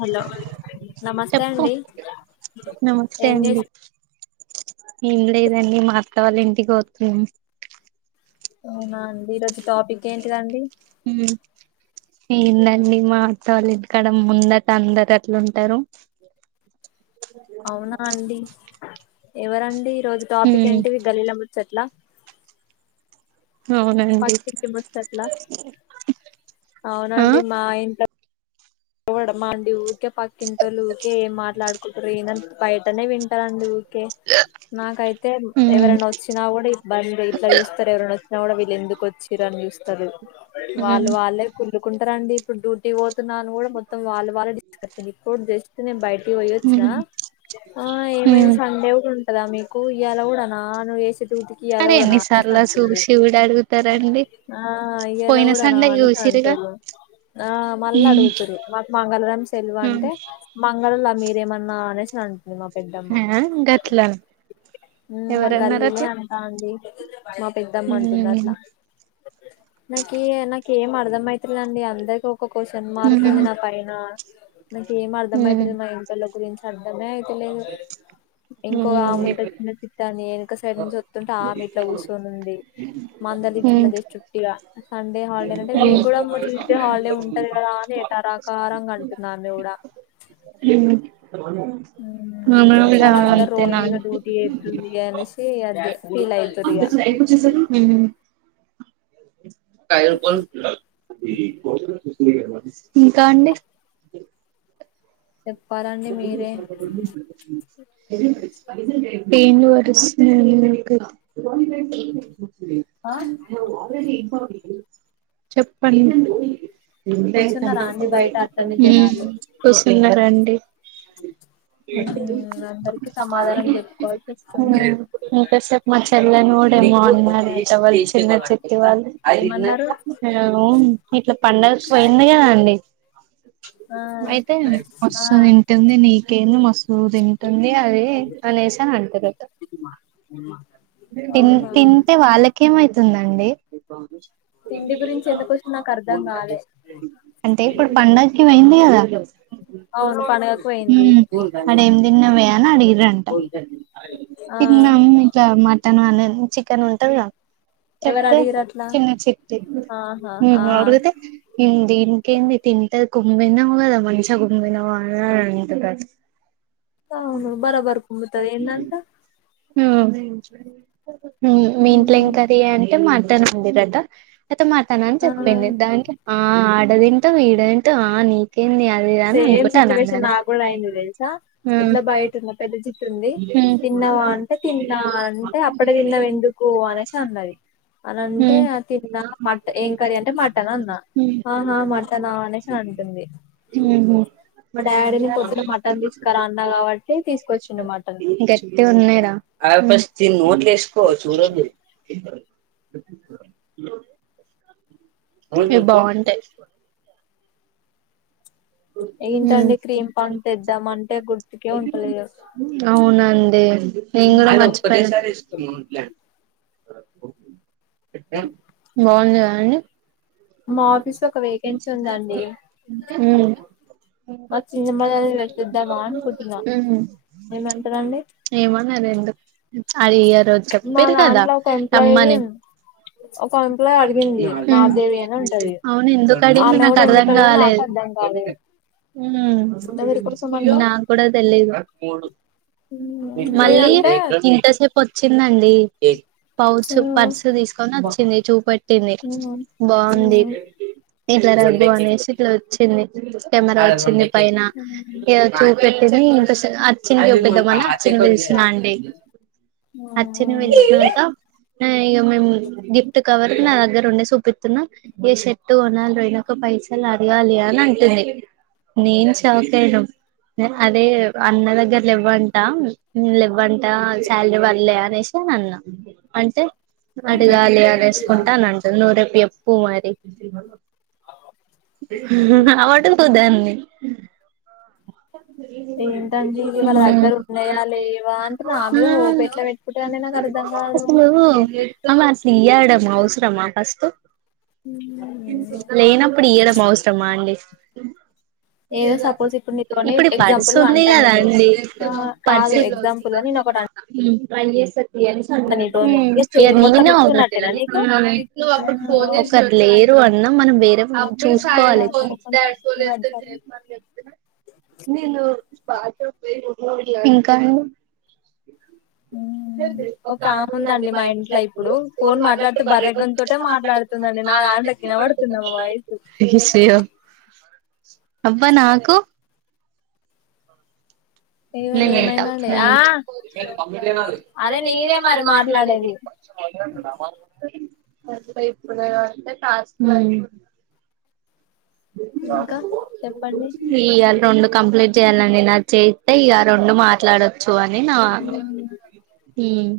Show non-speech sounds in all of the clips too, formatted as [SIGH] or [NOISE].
Hello నమస్తే అండి. నమస్తే ఏం అండి చేసి ఏం లేదండి మా అత్తవాళ్ళ ఇంటికి పోతున్నం. అవునా అండి, ఈరోజు టాపిక్ ఏంటిదండి? ఉమ్ ఏందండి మాత్తవాల్ల ఇంటికాడ ముందట అందరు అట్ల ఉంటరు. అవునా అండి, ఎవరండి? ఈ రోజు టాపిక్ హ్మ్ ఏంటివి గల్లీల ము చట్ల అవునండి పక్కింటి ముచ్చట్ల, ఆ అవునండి మా ఇంట్ల చూడడం మాండి ఊకే పక్కింటోళ్లు ఊకే ఏం మాట్లాడుకు రేన బయటనే వింటాండు. కే నాకైతే ఉమ్ ఎవరన్నా వచ్చినా కూడా ఇబ్బంది ఇట్ల చూస్తరన్నా కి గుడ వీళ్ళెందుకు వచ్చిర అని చూస్తరు, వాళ్ళు ఉమ్ వాళ్ళే కుళ్ళుకుంటరండి. ఇప్పుడు డ్యూటీ పోతున్నా అని గుడ మొత్తం వాళ్ళు ఇప్పుడు జస్ట్ నేను బయటికి పోయోచ్చినా, ఉమ్ ఆ ఏమైంది ఉమ్ సండే గుడ కదా మీకు ఇయాల కూడానా నువేషి అరె ఎన్నిసార్ల చూసి కుడా అడుగుతరండి. ఆ ఇయలా గుడానా అనేసి అంటుళ్ళు ఆ మళ్ళ అడుగు మాకు మంగళరం సెలవు ఉమ్ అంటే మంగల్లోల మీరేమన్నా అనేసి అం హ గట్లాన్ మ్మ్ గల్లీనే అంటాంది మా పెద్దమ్మ అంటుంది ఉమ్ అట్ల నాకి న ఏం అర్థమయిత్లే అండి అందరికి ఒక క్వశ్చన్ మార్క్ ఉంది ఉమ్ నా పైన నాకేం ఉమ్ అర్థమయితలేదు మా ఇంటివొళ్ళ గురించి అర్థమే అయితలేదు ఇంకో అవునండి ఆమెను పెట్ అనిపితాందే ఒక సైడ్ నుంచి వత్తుంటే ఆమె ఇట్ల కూర్చొని ఉంది. మందలిచ్చిన ఉమ్ జస్ట్ ఉట్టిగా సండే హాలి లేదంటే నీకు గుడా ట్యూస్డే హాలిడే ఉంటది కదా అని ఏటరాకారంగా అంటుంది ఆమె గుడా హ్మ్ [UNINTELLIGIBLE] వాళ్ళందరు అంతే రోహిణి నా ఇగ డ్యూటీ చేస్తుంది అనేసి అదే ఫీల్ అయితుర్రు ఇగ హ్మ్ టయ ఇంకా అండి [UNINTELLIGIBLE] చెప్పాలండి మీరే పేన్లు కరుస్తున్నాయి అండి ఆ నాకు ఆల్ెడి ఇంపార్టెంట్ చెప్పండి హ్మ్ కూర్చున్నారా అండి బయట అట్లనే జనాలు కుసున్నారా [INAUDIBLE] అందరికి సమాధానం చెప్పుకోవాల్సి వస్తుంది ఇంకా చెప్పు మా చెల్లెని ఎవడెమో అన్నారట వాళ్ చిన్న చిట్టి వాళ్ళు ఏమన్నారు ఇట్లా పండగ సేమ్యా ఉంది ఆహా ఆ అని అంటుంది నీకేంది మస్తూ తింటుంది అది అనేసి అని అంటదట మా మ్మ్మ్మ్ తిం తింటే వాళ్ళకేమైతుందండి తిండి గురించి రిలివ ఎందుకు వచ్చింది నాకు అర్ధం కాలే అంటే ఇప్పుడు పండక్కి పొయింది కదా అవును పండగకు పోయింది హ్మ్ మరి ఏం తిన్నావె అని అడిగిరంట ఆ తిన్నం ఇట్లా మటన్ అనెది చికెన్ ఉంటది గ ఎవరు అడిగిరు అట్లా చిన్న చిక్తి ఆహా ఆ హ్మ్ అడుగుతే మ్మ్ దీనికెంది తింటది కుంభినవ్ గాద మంచిగ కుంభినవ్ ఆ అంత పాస్క్ అవును బరా బర్ బరాబర్ ఉంటది కుమ్ముతది ఏందంట ఇదంతా ఉమ్ మీ ఇంట్లో ఏం కర్రీ అంటే మటన్ ఉంది కదా నాతో మార్తనని ఆ చెప్పింది దానికి ఆ ఆడ తింటవ్ ఇడ తింటవ్ ఆ నీకేంది అది ఇది సేమ్ అనుకుంట అని సిచ్యువేషన్ నాకు కూడా అన్నది అయింది తెలుసా హ్మ్ అందర్ బయట ఉన్నమ్ పెద్ద చిట్టి ఉంది హ్మ్ తిన్నావా అంటే [UNINTELLIGIBLE] పో అనేసి అన్నది అని అంటే ఆ తిన్నా మట్ ఏం కర్రీ అంటే మటన్ అన్నా ఆహా మటన్ అనేసి ఉంటుంది హు హ్మ్ మా డాడీ వాళ్ళకి మటన్ మాటన్ తీసుకురా తీస్కరా అన్నా కాబట్టి తీసుకొచ్చిండు మటన్ గట్టి గున్నాయిరా ఎం కర్రీ అవి బాగుంటాయి ఏంటండి క్రీమ్ పాన్ తెద్దామంటే గుర్తుకే ఉంటలేదు అవునండి నేను కుడ మర్చిపోయ మీ మమ్మి లేదా అండి మా ఆఫీస్లో ఒక వికేన్సీ ఉందండి ఉమ్ మా వొచ్చింది చిన్నమ్మ మళ్లీ దాన్ని పెట్టిద్దామా అనుకుంటున్నా ఉమ్ ఏమంటారండి [UNINTELLIGIBLE] ఏమో ఎందుకు అది ఇయర్ రోజు మా చెప్పిరు కదా దాంట్లో ఒక ఎంప్లాయి తమ్మని ఒక ఆ అక్కా ఎంప్లాయ్ అడిగింది మాధవి సిరి అని ఎట్టుంది ఉంటది అవును ఎందుకు అడిగింది ఆమె నాకు కూడా ఎందుకు అర్ధం అడిగిందో నాకు కాలేదు. అర్థం కాలే ఉమ్, ఎవరి కోసం అంట నాకు కూడా తెలిదు. మల్లి నేనంటే ఇంతసేపూ వొచ్చి ఉందండి పౌచ్ పర్సు తీసుకొని వచ్చింది చూపేట్టింది బాగ్ ఉంది ఇట్లా రద్దు అనేసి ఇట్లా వచ్చింది. కెమెరా వచ్చింది పైన ఇగ చూ పెట్టింది ఇంకా అచ్చింది చుపిద్దామని అచ్చింది. దిస్న్నాండి. హచ్చింది వీల్షినాక ఆ ఎగ మేము గిఫ్ట్ కవర్ నా దగ్గర ఉండే చూపి పితున్న ఇగ షర్ట్టు కొనాలరా ఎనొక పైసలు అడగాలి అని అంటుంది. నేను షాకాయినాం అదే అన్న దగ్గర లేవ్వంట లేవ్వంట శాలరీ వల్లే అనేషి అని అన్నా అంటే అడగాలి అనేసుకుంటా అని అంటుంది నువ్ రేపు ఎప్పు మరీ అడుగు దాన్ని హా ఏంటండి ఇవి వాళ్ళ దగ్గర ఉన్నాయా లేవా అంటే నా మీద హోప్ ఎట్లా పెట్టుకుంటారని నాకు అర్థం కాదు అసలు ఆమె అసలు ఇయడమా అవసరమా ఫస్ట్ లేనప్పుడు ఈయడం అవసరమా అండి. ఏదో సపోజ్ ఇప్పుడు నీతోని ఇప్పుడు ఈ పర్సు ఎగ్జాంపుల్ ఉంది అంటా నేను కదాండి పర్స్ కాదు ఎగ్జాంపుల్ గా నేను ఒకటి మ్ పని చేసే సరక్ నీతోని ఇక చెయ్ మొత్తం ఇస్తున్నట్టేనా నీకు [UNINTELLIGIBLE] ఎ ఫోన్ చేసి లేరు అన్న మనం వేరే ఫోన్ చూసుకోవాలి. నేను వాట్సాప్ ఫేస్బుక్ గిట్ల ఇంకా అండి. అ ఒక అమెవుందండి మా ఇంట్ల ఇంట్లో ఇప్పుడు ఫోన్ మాట్లాడుతే మాట్లాడితే బర్రె బర్రెగం గొంతుతో తోటే మాట్లాడుతుందండి నా మాట్లాడ్ దాంట్లోకి వినబడుతుందా మా వాయిస్ విషయో అబ్బా నాకు ఏమైనా నేను ఎలత ఏమైందండి ఆ మ్ అరే నేనే మరి మాట్లాడేది. అందుకే ఇప్పుడు అంటే టాస్క్ అయి ఇంకా చెప్పండి ఈ ఇయల రెండు కంప్లీట్ చేయాలండి నాది చేయ్ అంటే ఇక రెండు మాట్లాడొచ్చు అని నా హ్మ్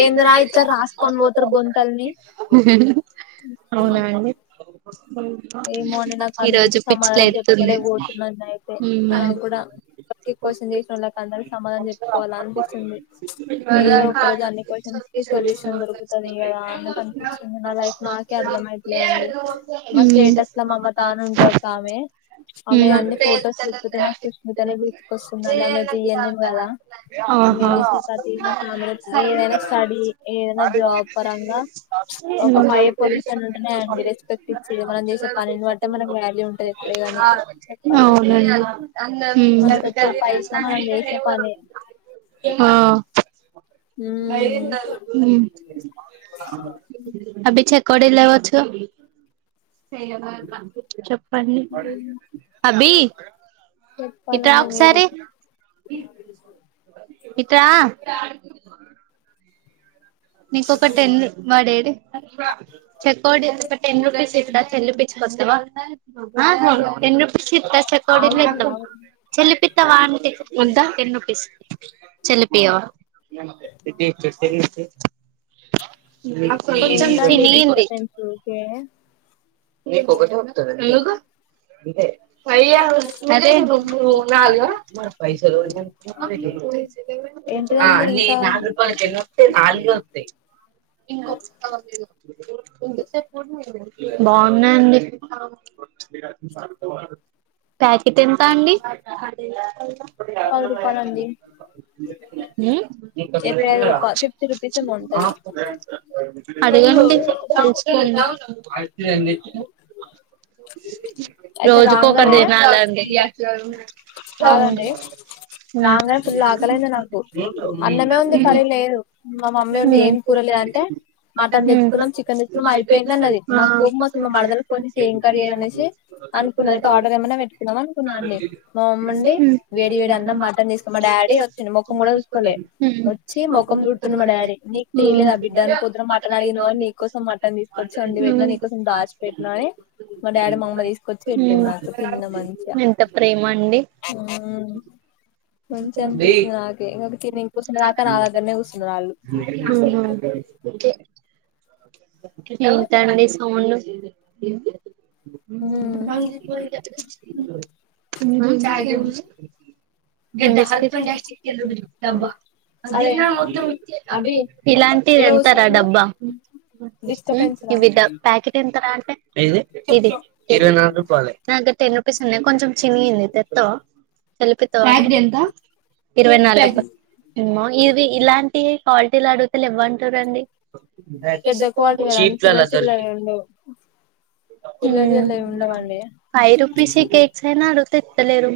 ఏంది రా ఏందిరా ఇట్లా రాసుకుని రాసుకొని పోతారు పోతున్నావు. గొంతల్ని అవునండి అందరికీ సమాధానం చెప్పుకోలే పోతున్నా నేయితే హ్మ్ నా హ్మ్ కూడా ప్రతి క్వశ్చన్ చేసినోళ్ళకి అందరీ సమాధనం చెప్పుకోవాల అనిపిస్తుంది. ఏదో ఒక రోజు అన్ని క్యూస్షన్స్ కి సొల్యూషన్ దొరుకుతది. గదా ఆ నాక్ అనిపించింది నా లైఫ్ నాకే అర్ధమైతలే అని మా స్టేటస్ ల మ్మమ్ లాను ఉంటా ఒక ఆమె ఆమె అన్ని హ్మ్ ఫోటోస్ చుతుంటే నాకు సుష్మితనే గుర్తుకొస్తుందండి ఆమె జు ఈ ఏం ఎమ్ కదా ఆమె స్ ఆహా థర్టీ నా ఆమె ఏదైనా స్టడీ ఏదైనా జాబ్ వర్క్ పరంగా చ్చ్ ఒక పై పొజిషన్ ఉంటనే అండి రెస్పెక్ట్ ఇచ్చేది మనం చేసే పనిని బట్ అంటే మనకు వాల్యూ ఉంటది ఎప్పుడేగాని ఆ చెప్పాలంటే మనకు వచ్చే పైసా మన లేసే పనే ఆ కట్ ఎత్తన్నా ఉమ్ అభి చె కోడి లేవచ్చు గా చేయలే అట్లా చెప్పండి అభి ఇట్రా చెప్పాలండి మీరే ఇత్ర నీక ఒక టెన్ వాడేది చెక్కడి టెన్ రూపీస్ ఇక్కడ చెల్లిించ వస్తేవా ఎం రుపీస్ ఇక్కౌడిర్ చెలిపిత్తవా అంటే ముందా ఎన్ను పస్ చెల పయా కొంచం ఏంటండి చినిగింది డిస్టర్బెన్స్ ఊకే [UNINTELLIGIBLE] భయ్యా అదే నువ్వు నాలుగా ఆ ఏంటిదండి నీ ఇంకా నాలుగు రూపాయలు చేయిలో నాలుగే ఉంది. ఇంకొక్కటి ఇవ్వు బాగున్నాయండి ఫ ప్యాకెట్ ఎంత అండి అ రూపీస్ ఏమో ఉంటది అడుగా పంచుకుందాం. రైట్ అయితే రోజుకో ఒక రాంగనే తినాలండి తెలియకుండా ఉంది. కాదండి నా రాంగానే ఫుల్ మ ఆకలైంది నాకు అన్నమే ఉంది కర్రీ లేదు మా మమ్మీ ఉండి ఏం కూరలేదు అంటే [INAUDIBLE] మటన్ మాటతీసుకున్నాం తెచ్చుకున్నాం చికెన్ సిక్స్ కు తెచ్చుకున్నాం అయిపోయింది అన్నది మస్తు నాకు కోపం వస్తుంది. వచ్చింది ఇప్పుడు మా మరదలకి ఫోన్ మాట్లాడుకుంది చేసి ఏం కర్రీ అని అనేసి అయితే అనుకున్నా అనుకున్నది అయితే ఆర్డర్ ఏమన్నా పెట్టుకునేవాళ్ళం పెట్టుకుందాం అనుకున్నా అండి ఏంటి? మా మమ్మీ మండే ఉండి హ్మ్ వేడి వేడి అన్నం మటన్ బాక్స్ తీసుకు లో మా డాడి డాడీ వచ్చి వచ్చిండు ముఖం కూడా తీసుకొని చూసుకోలే పోయిండు. వచ్చి మచ్చి ముఖం హపంటుంది చూడుతుండు మా మడా డాడీ నీకు తెలీదా బిడ్డ బిడ నువ్వు పొద్దున మటన్ అడిగినవ్ మాట్లాడిీకోసం నీకోసం మాట్లా మటన్ తీసుకొచ్చి వండి పెట్టినా నీకోసం దాచి పెట్టినా పాచిపోయింది. అని మా డాడీ మా కూడా అమ్మ వచ్చి తీసుకొచ్చి పెట్టిరు తీసుకొని నాకు తిన్న మంచిగా పోయిండు. ఎంత ప్రేమ అండి మంచిగా మ్మే అనిపించింది నాకే ఇంక తిని కూర్చునేదాకా సాధన నా [INAUDIBLE] దగ్గరనే కూర్చున్నారు వాళ్ళు మ స హ్మ్ [INAUDIBLE] చాయ్ గాని గెన్నిసార్లు తీసిన ఇంగ ఈ చీకెందోబ్బా. సరే అభి ఇలాంటిది ఈడ కూర్చో ఎంతర నువ్వు డబ్బా డిస్టర్బెన్స్ రా వి ప్యాకెట్ ఎంతర అంటే ఇది ఇ టెన్ రూపీస్ ఉన్నాయి కొంచెం చినిగింది తె ప్యాకెట్ ఎంత ఇరవై నాలుగు రు ఇమ్మ ఇది ఇలాంటిఇ క్వాలిటీలు అడుగుతే లేవ్వంటారండి ప్రాక్టీస్ పెద్ద క్వాలిటీ అయిపోవాలి. కదండి చీఫ్ గా చిల్ల లతలు చిల్లవి ఉండవు చిల్ల చిల్లవి ఉండవండి ఫైవ్ రుపీస్ కేక్స్ అయినా అడుగుథే ఇత్తలేరు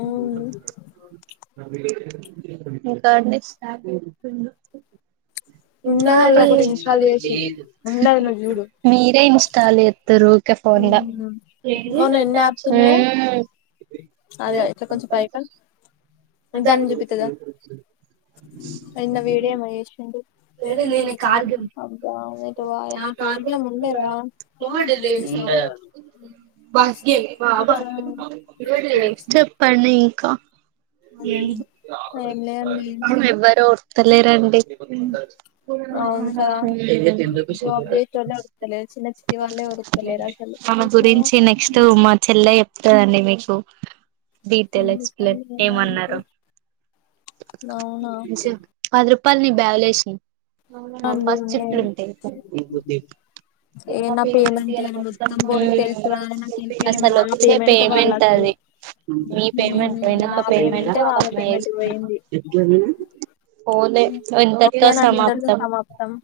ఓహ్ ఇంకా అండీ అ ఉన్నదల్ల ఒకటి ఇన్స్టాల్ చేసి ఉన్నది నువ్వు చూడు మీరే ఇన్స్టాల్ చెతురు ఇక ఫోన్ లో హ్మ్ మొన్న ఎన్ని యాప్స్ ఉన్నాయో అదే ఇట్లా కొంచెం ప్ప పైకా [INAUDIBLE] ఇంద వీడియో ఏమోచేసిండు. ఆర్గ్య ఉండరా? చెప్పడి ఇంకా ఏం లేదండి ఎవ్వరు డతలేరండి అవును అవునా, కదా ఇంకా టెన్ రూపీస్ జాబ్ ఇవ్వాలి. చేసేటోళ్ళే ఉరుకుతలేరు చిన్న చిట్టి వాళ్ళే ఉరుకుతలేరు అసలు ఆమె చూసినవా గురించి నెక్స్ట్ మా చెల్లె చెప్తాదండి మీకు డీటెల్ ఎక్స్ప్లెన్ ఏమన్నారో అవునా పది రూపాయలు నీ బ్యాగులేసిన అవునా అండి ఫస్ట్ జిప్లో ఉన్నాయి ఉంటాయి ఏ నా పేమెంట్ మ్మ్మ్ ఇయ్యాల మొత్తం పోయింది తెలుసు గాని నాకు ఈ పేమెంట్ నా అస్సలొచ్చేసే వాళ్ళు పేమెంట్ అది అసలు మీ పేమెంట్ నా ఇకొంక పేమెంట్ పేమెంటే తో ఒక వాళ్ళ అమ్మాయి పేమెంట్ ఎస్ పోయింది పోలే ఇంతటితో ఓకేనండి ఇంతటితో సమాప్తం సమాప్తం